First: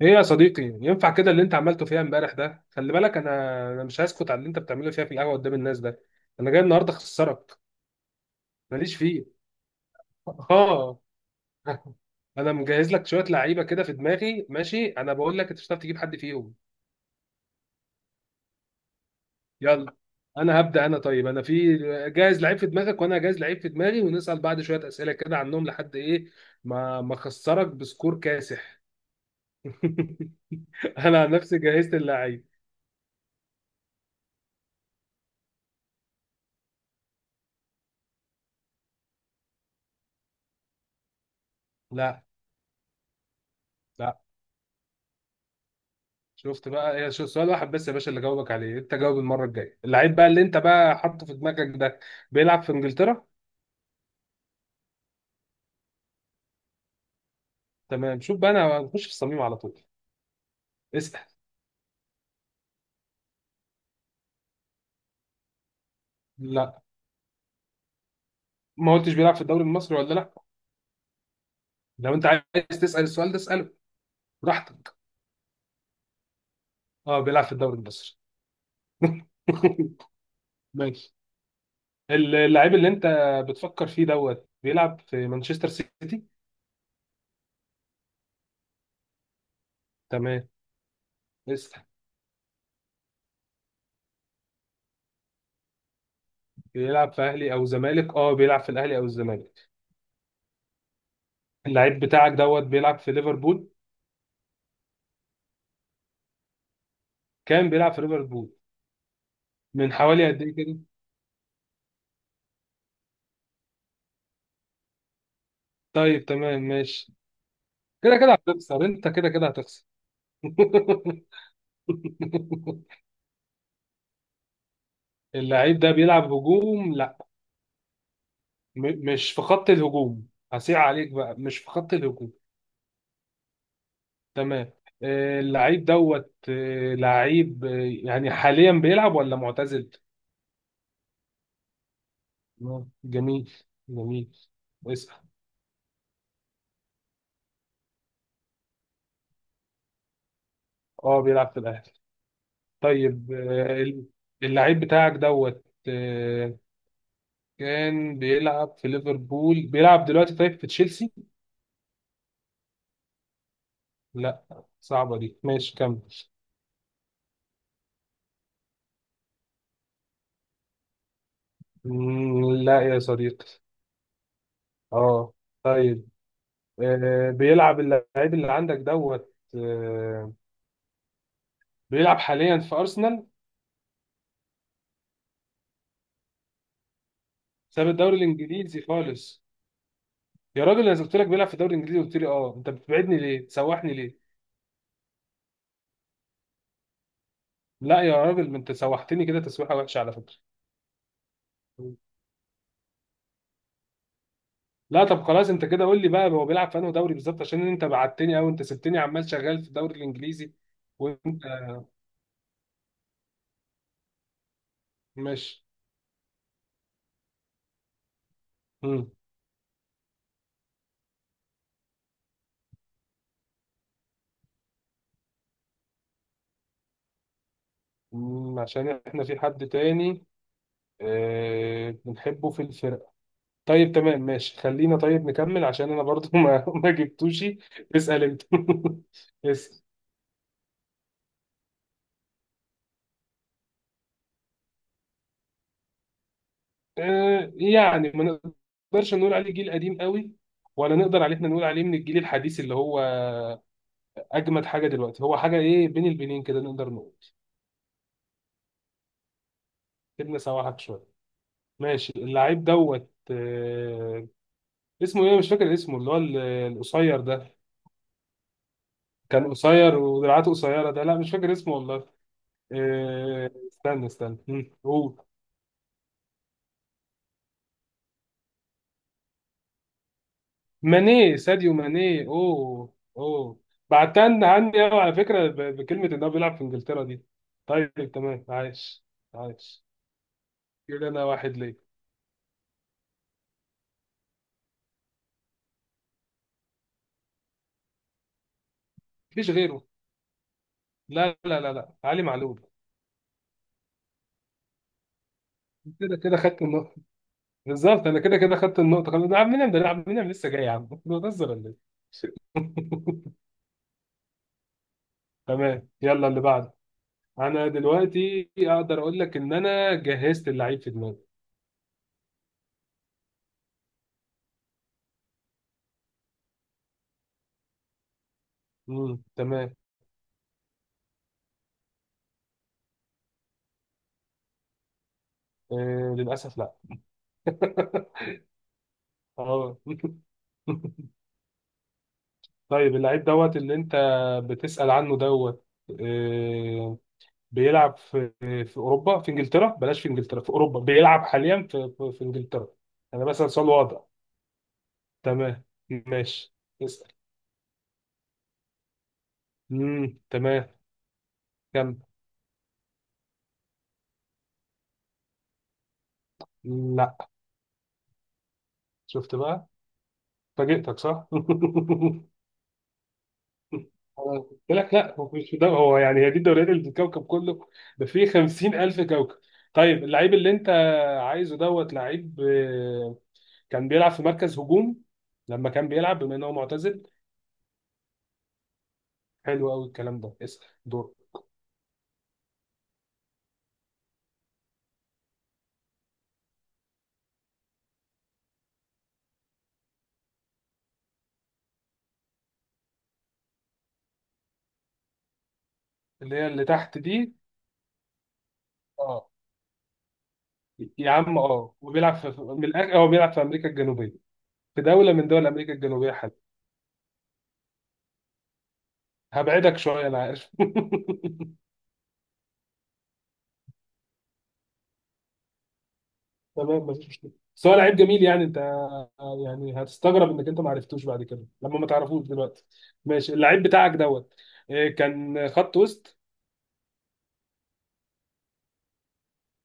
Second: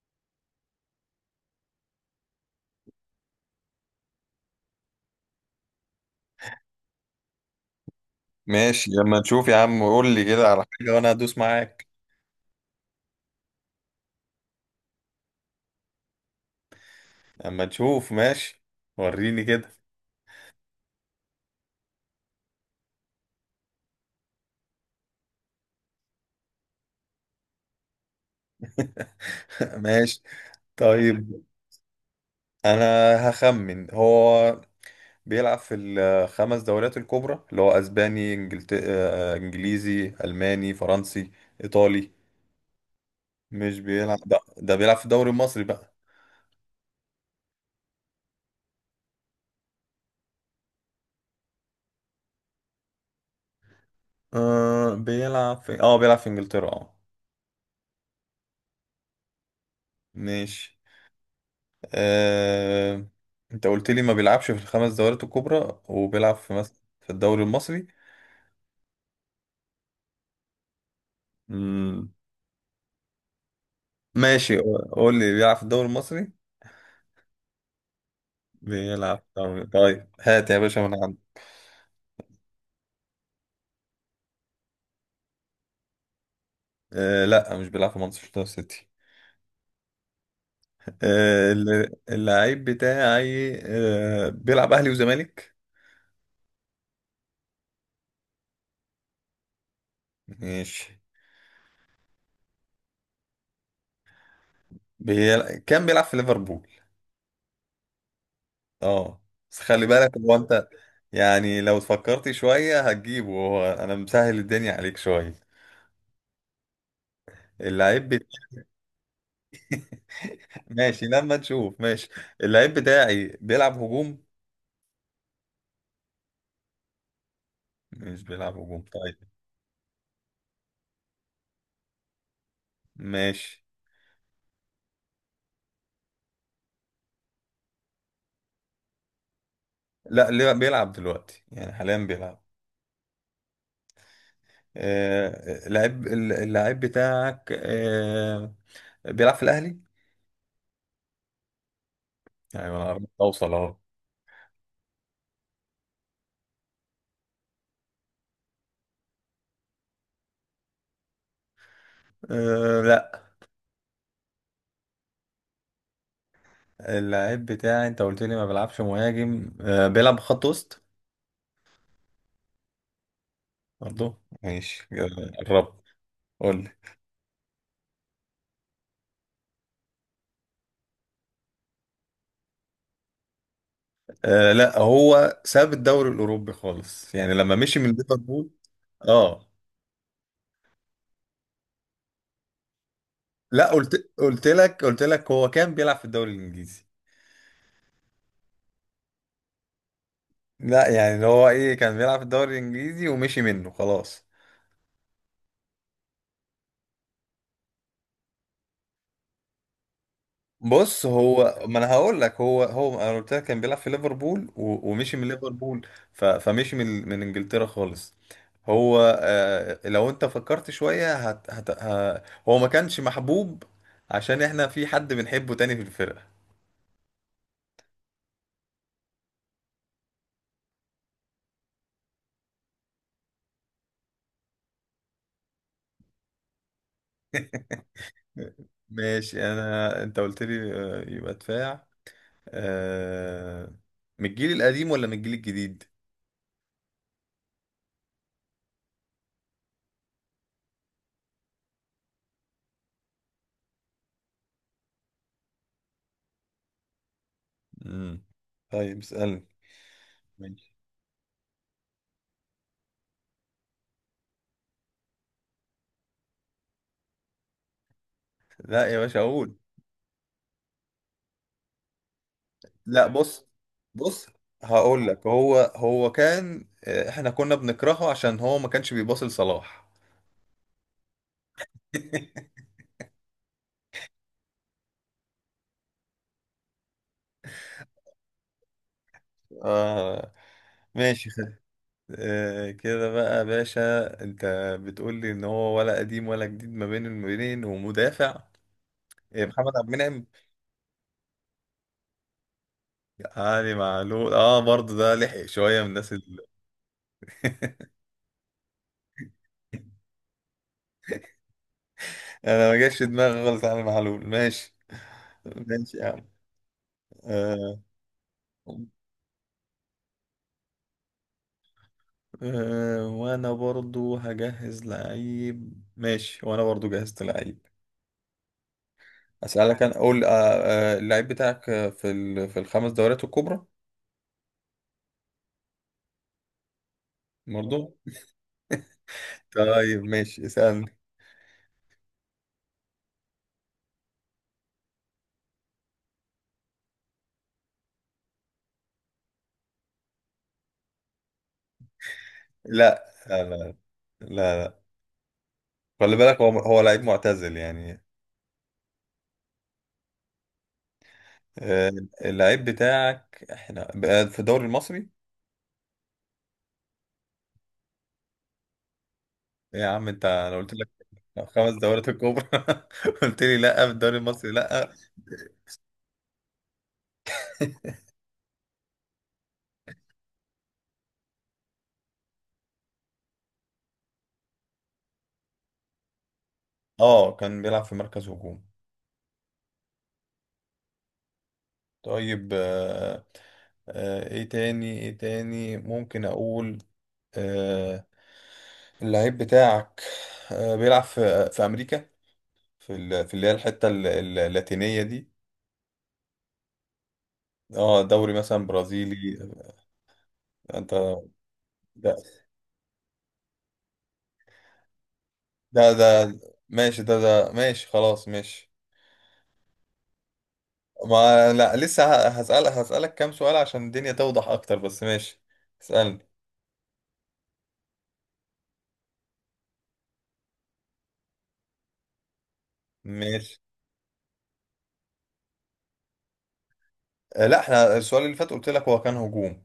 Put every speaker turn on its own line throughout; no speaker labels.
ايه يا صديقي، ينفع كده اللي انت عملته فيها امبارح ده؟ خلي بالك. انا مش هسكت على اللي انت بتعمله فيها في القهوه قدام الناس ده. انا جاي النهارده اخسرك.
ماشي
ماليش
لما
فيه.
نشوف يا عم، قول لي كده على حاجة
اه.
وانا هدوس معاك.
انا مجهز لك شويه لعيبه كده في دماغي، ماشي. انا بقول لك انت مش هتعرف تجيب حد فيهم.
لما نشوف ماشي. وريني كده.
يلا، انا هبدا. انا طيب انا في جاهز لعيب في دماغك، وانا جاهز لعيب في دماغي، ونسال بعض شويه اسئله كده عنهم لحد ايه ما اخسرك بسكور كاسح.
ماشي،
انا عن
طيب
نفسي جهزت اللعيب.
انا هخمن. هو بيلعب في الخمس دوريات الكبرى، اللي هو اسباني، إنجلت... آه، انجليزي، الماني، فرنسي، ايطالي.
لا.
مش
لا،
بيلعب ده بيلعب في الدوري المصري بقى.
شفت بقى؟ هي سؤال واحد بس يا باشا اللي جاوبك عليه، انت جاوب المره الجايه اللعيب بقى اللي انت بقى حاطه في دماغك ده. بيلعب في انجلترا.
أه بيلعب في بيلعب في انجلترا، اه.
تمام، شوف بقى، انا هنخش في الصميم على طول.
ماشي.
اسال.
آه... انت قلت لي ما بيلعبش في الخمس دوريات الكبرى وبيلعب في مثلا
لا،
في الدوري المصري.
ما قلتش بيلعب في الدوري المصري ولا لا.
مم.
لو انت عايز تسال السؤال ده، اساله
ماشي،
براحتك.
قول لي بيلعب في الدوري المصري.
اه، بيلعب في الدوري المصري.
بيلعب في الدوري، طيب هات يا باشا من
ماشي،
عندي.
اللعيب اللي انت بتفكر فيه دوت بيلعب في مانشستر سيتي.
لا مش بيلعب في مانشستر سيتي.
تمام. اسال.
اللعيب بتاعي بيلعب اهلي وزمالك.
بيلعب في اهلي او زمالك؟ اه، بيلعب في الاهلي او الزمالك.
ماشي.
اللعيب بتاعك دوت بيلعب في ليفربول.
كان بيلعب في ليفربول،
كان بيلعب في ليفربول
اه. بس خلي
من
بالك،
حوالي
هو
قد ايه
انت
كده؟
يعني لو فكرت شوية هتجيبه، هو انا مسهل الدنيا عليك شوية.
طيب، تمام، ماشي.
اللعيب.
كده كده هتخسر، انت كده كده هتخسر.
ماشي لما نشوف ماشي. اللعيب بتاعي بيلعب هجوم.
اللعيب ده بيلعب هجوم؟ لا،
مش بيلعب هجوم،
م
طيب
مش في خط الهجوم، هسيع عليك بقى، مش في خط الهجوم.
ماشي.
تمام. اللعيب دوت لعيب يعني حاليا بيلعب ولا معتزل؟
لا ليه- بيلعب دلوقتي، يعني حاليا بيلعب.
جميل، جميل. اسأل.
اللعيب بتاعك بيلعب في الاهلي،
اه، بيلعب في الاهلي.
يعني انا قربت
طيب،
اوصل اهو.
اللعيب بتاعك دوت، كان بيلعب في ليفربول، بيلعب دلوقتي طيب في تشيلسي؟
آه لا.
لا. صعبة دي، ماشي كمل.
اللعيب بتاعي انت قلت لي ما بيلعبش مهاجم، بيلعب خط وسط،
لا يا صديقي.
برضه. ماشي.
اه.
قربت.
طيب،
قول لي.
آه بيلعب اللعيب اللي عندك دوت آه بيلعب حاليا في أرسنال؟
لا، هو ساب الدوري الاوروبي خالص يعني لما مشي
ساب
من
الدوري
ليفربول،
الإنجليزي خالص.
اه.
يا راجل، انا قلت لك بيلعب في الدوري الإنجليزي، قلت لي اه، انت بتبعدني ليه؟
لا،
تسوحني
قلت
ليه؟
قلت لك قلت لك هو كان بيلعب في الدوري الانجليزي.
لا يا راجل، ما انت سوحتني كده تسويحة وحشة على فكرة.
لا يعني اللي هو ايه، كان بيلعب في الدوري الانجليزي ومشي منه خلاص.
لا، طب خلاص، انت كده قول لي بقى هو بيلعب في انهي دوري بالظبط، عشان انت بعتني او انت سبتني عمال شغال في الدوري الإنجليزي.
بص،
وانت.
هو ما انا هقول لك، هو انا قلت لك كان بيلعب في ليفربول ومشي من
ماشي.
ليفربول. فمشي من انجلترا خالص. هو، لو انت فكرت شوية هو ما كانش محبوب، عشان احنا في حد بنحبه تاني في الفرقة.
عشان احنا في حد تاني بنحبه في الفرقة. طيب تمام، ماشي، خلينا طيب نكمل عشان انا برضو ما ما جبتوش. اسأل انت.
ماشي.
اسأل.
انا انت قلت لي يبقى دفاع. آه... من الجيل القديم ولا من الجيل الجديد؟
يعني ما نقدرش نقول عليه جيل قديم قوي، ولا نقدر عليه احنا نقول عليه من الجيل الحديث اللي هو اجمد حاجة دلوقتي. هو حاجة ايه بين البنين كده نقدر نقول.
امم طيب اسألني.
سيبنا
ماشي.
سواحك شوية. ماشي، اللعيب دوت اسمه ايه؟ مش فاكر اسمه، اللي هو القصير ده.
لا يا باشا
كان
اقول.
قصير ودراعاته قصيرة ده. لا، مش فاكر اسمه والله.
لا بص.
استنى،
بص
استنى.
هقول
قول.
لك، هو كان، احنا كنا بنكرهه عشان هو ما كانش بيباصي لصلاح.
ماني، ساديو ماني. اوه، اوه. بعتن عني قوي على فكره بكلمه ان هو بيلعب في انجلترا دي. طيب تمام، عايش، عايش.
آه،
كده انا
ماشي،
واحد
خد.
ليه.
آه كده بقى يا باشا، انت بتقول لي ان هو ولا قديم ولا جديد، ما بين المبينين، ومدافع.
مفيش
محمد
غيره.
عبد المنعم؟
لا، لا، لا، لا، علي معلول.
يعني معلول، اه برضه، ده لحق شويه من الناس.
كده كده خدت النقطه، بالظبط، انا كده كده خدت النقطه خلاص. ده عم مين ده؟ أنا عم مين لسه جاي يا عم؟ بتهزر ولا ايه؟
انا ما جاش في دماغي خالص علي معلول، ماشي.
تمام،
ماشي يا عم.
يلا اللي بعده. انا
آه.
دلوقتي اقدر اقول لك ان انا جهزت اللعيب في دماغي.
وانا برضو هجهز لعيب، ماشي، وانا برضو جهزت لعيب.
تمام.
اسالك، انا اقول. اللعيب بتاعك في في الخمس دوريات الكبرى،
للأسف لا.
برضو؟
اه.
طيب ماشي اسالني.
طيب، اللعيب دوت اللي انت بتسأل عنه دوت، آه، بيلعب في اوروبا، في انجلترا. بلاش في انجلترا، في اوروبا. بيلعب حاليا في في انجلترا.
لا،
انا بسأل سؤال
لا،
واضح.
لا،
تمام،
خلي بالك، هو
ماشي.
لعيب
اسأل.
معتزل يعني.
امم، تمام.
آه.
كم؟
اللعيب بتاعك احنا بقى في الدوري المصري؟
لا. شفت بقى؟
ايه يا عم انت، انا قلت لك
فاجئتك صح؟
خمس دورات الكبرى. قلت لي لا في الدوري
أنا
المصري،
قلت
لا.
لك لا هو مش ده. هو يعني هي دي الدوريات اللي في الكوكب كله؟ ده فيه 50,000 كوكب. طيب، اللعيب اللي انت عايزه دوت لعيب كان بيلعب في مركز هجوم لما كان بيلعب، بما ان هو معتزل.
اه كان بيلعب في مركز هجوم،
حلو قوي الكلام ده. اسال دور.
طيب. آه آه، ايه تاني، ايه تاني ممكن اقول. آه، اللعيب بتاعك بيلعب في امريكا، في اللي هي الحتة اللاتينية دي.
اللي هي اللي تحت دي.
اه دوري مثلا برازيلي.
اه.
انت.
يا عم اه، وبيلعب
ده،
في هو بيلعب في امريكا الجنوبيه، في دوله من دول امريكا
ده
الجنوبيه. حلو.
ماشي، ده ماشي خلاص ماشي.
هبعدك شويه، انا عارف.
ما لا، لسه هسألك كام سؤال عشان الدنيا توضح اكتر، بس ماشي. اسألني.
تمام، مفيش مشكله، بس هو لعيب جميل يعني. انت يعني هتستغرب انك انت ما عرفتوش بعد كده، لما ما تعرفوش دلوقتي. ماشي،
ماشي.
اللعيب بتاعك دوت كان خط وسط.
لا، احنا السؤال اللي فات قلت لك هو كان هجوم.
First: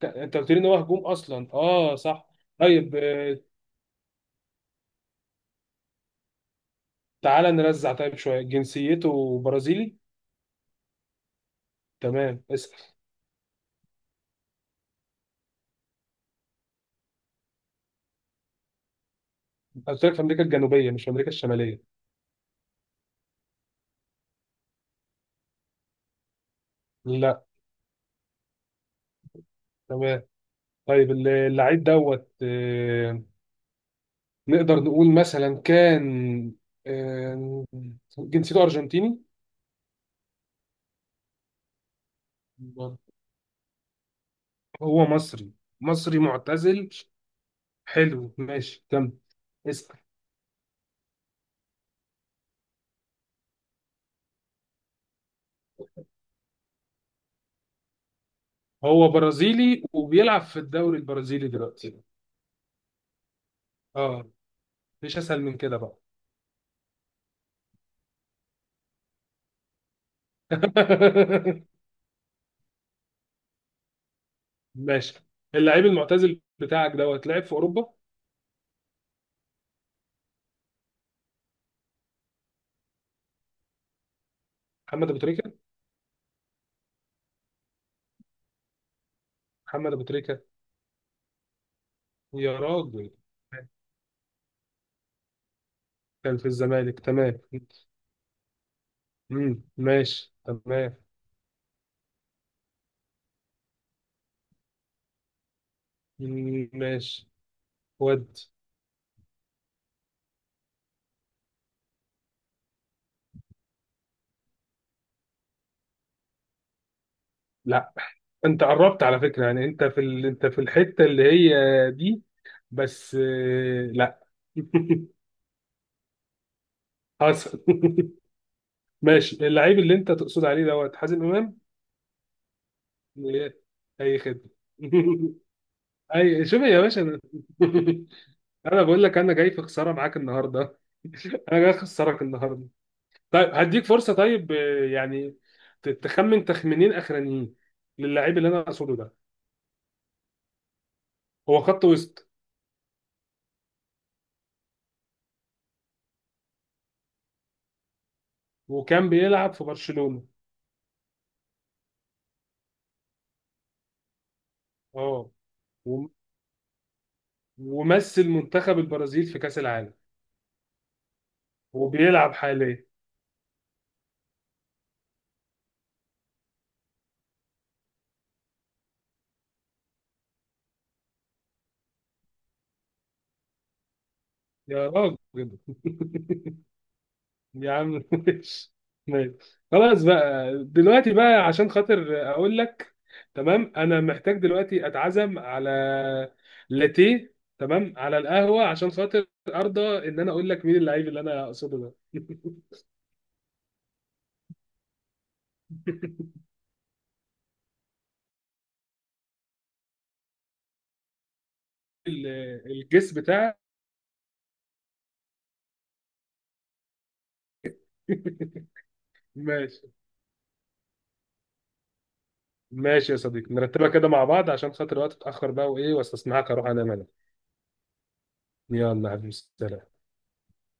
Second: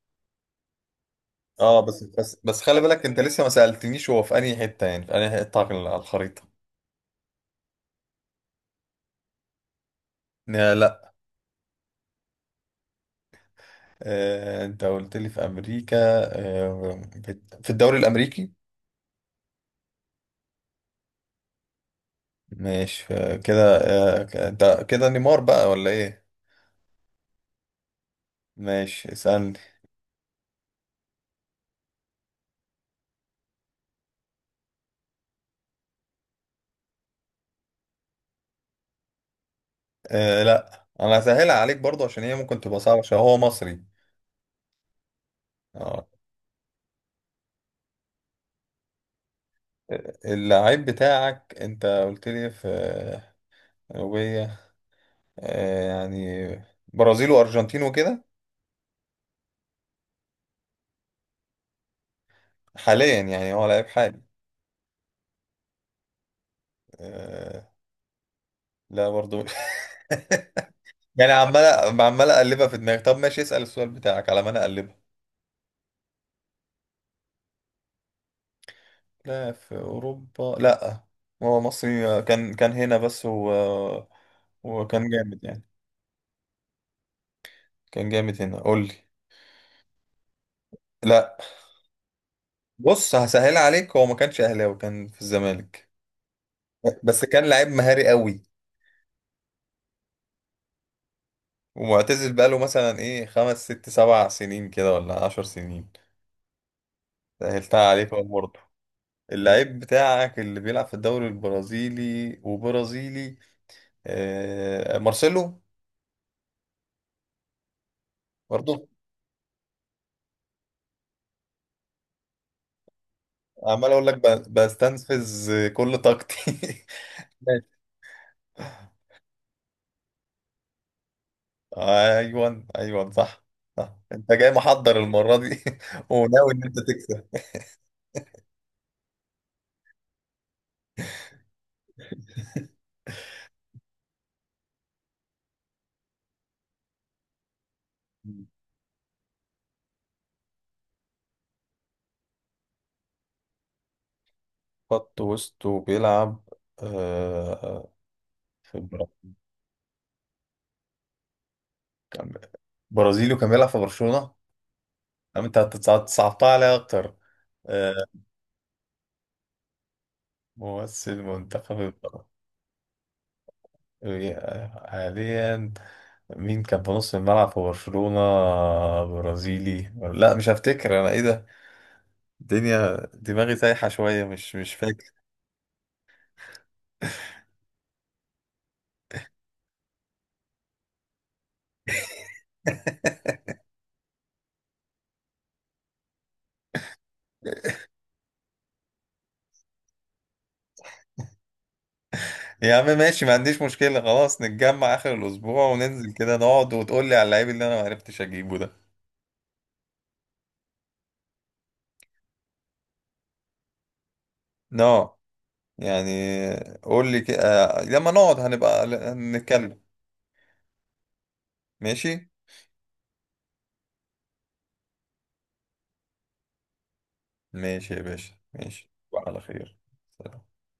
انت قلت لي ان هو هجوم اصلا،
اه
اه
بس
صح.
بس بس خلي
طيب
بالك، انت لسه ما سألتنيش، هو في انهي حتة، يعني في انهي حتة على الخريطة.
تعالى نرزع طيب شويه، جنسيته برازيلي؟
لا لا.
تمام. اسال.
آه، انت قلت لي في امريكا. في الدوري الامريكي.
قلت لك في امريكا الجنوبيه، مش في امريكا الشماليه.
ماشي كده، آه انت كده نيمار بقى ولا ايه؟
لا.
ماشي اسألني.
تمام. طيب، اللعيب دوت نقدر نقول مثلا كان آه، جنسيته ارجنتيني؟
آه لا، انا هسهلها عليك برضو عشان هي ممكن تبقى صعبة، عشان هو مصري.
هو مصري؟
اه.
مصري معتزل. حلو، ماشي كمل. اسأل.
اللعيب بتاعك انت قلت لي في جنوبية، يعني برازيل وارجنتين وكده.
هو برازيلي وبيلعب في الدوري البرازيلي دلوقتي.
حاليا يعني هو لعيب حالي؟
اه. مفيش اسهل من كده بقى.
آه، لا، برضو. يعني عمال عمال اقلبها في دماغي، طب ماشي اسأل السؤال بتاعك على ما انا اقلبها.
ماشي، اللعيب المعتزل بتاعك دوت لعب في اوروبا؟
لا في اوروبا، لا. هو مصري، كان هنا بس وكان
محمد ابو
جامد
تريكه.
يعني. كان جامد هنا، قول لي.
محمد ابو تريكه.
لا
يا راجل.
بص، هسهل عليك، هو ما كانش اهلاوي، كان في الزمالك
كان في الزمالك؟
بس
تمام.
كان لعيب مهاري قوي.
مم. ماشي. تمام.
ومعتزل بقاله مثلا ايه 5 6 7 سنين كده ولا 10 سنين.
مم. ماشي.
سهلتها عليك أهو
ود.
برضه. اللعيب بتاعك اللي بيلعب في الدوري البرازيلي وبرازيلي، آه مارسيلو.
لا، انت
برضه.
قربت على فكره يعني، انت في ال... انت في الحته اللي هي دي، بس
عمال اقول لك
لا.
بستنفذ كل طاقتي.
حصل.
ماشي.
ماشي، اللعيب اللي انت تقصد عليه دوت حازم امام.
ايوه ايوه، صح.
إيه.
صح،
اي
انت
خدمه.
جاي محضر المرة دي.
اي.
وناوي
شوف
ان انت
يا باشا، انا
تكسب.
انا بقول لك انا جاي في خساره معاك النهارده. انا جاي اخسرك النهارده. طيب، هديك فرصه طيب يعني تخمن تخمينين اخرانيين للاعيب اللي انا اقصده ده. هو خط وسط
خط وسط وبيلعب، آه، في
وكان بيلعب في برشلونه.
كان- برازيلي وكان بيلعب في برشلونة.
اه.
انت
وم-
صعبتها عليا اكتر. آه،
ومثل منتخب البرازيل في كاس العالم،
ممثل منتخب
وبيلعب حاليا.
حاليا، مين كان في نص الملعب في برشلونة، برازيلي؟ لا، مش هفتكر انا ايه ده، الدنيا دماغي سايحة شوية، مش
يا
فاكر.
راجل. يا عم، ماشي، ماشي. خلاص بقى دلوقتي بقى، عشان خاطر اقول لك. تمام، انا محتاج دلوقتي اتعزم على لاتيه، تمام، على القهوة عشان خاطر ارضى ان انا اقول لك مين اللعيب اللي انا اقصده ده.
يا عم ماشي، ما عنديش مشكلة، خلاص نتجمع آخر الأسبوع وننزل كده نقعد وتقول لي على اللعيب اللي أنا ما عرفتش أجيبه ده.
ال- الجس بتاعك.
نو يعني، قول لي كده لما نقعد هنبقى
ماشي.
نتكلم. ماشي،
ماشي يا صديقي، نرتبها كده مع بعض عشان خاطر الوقت اتاخر بقى وايه، واستسمحك اروح انام انا.
ماشي يا باشا، ماشي.
يلا يا حبيبي،
على خير.
سلام.
سلام.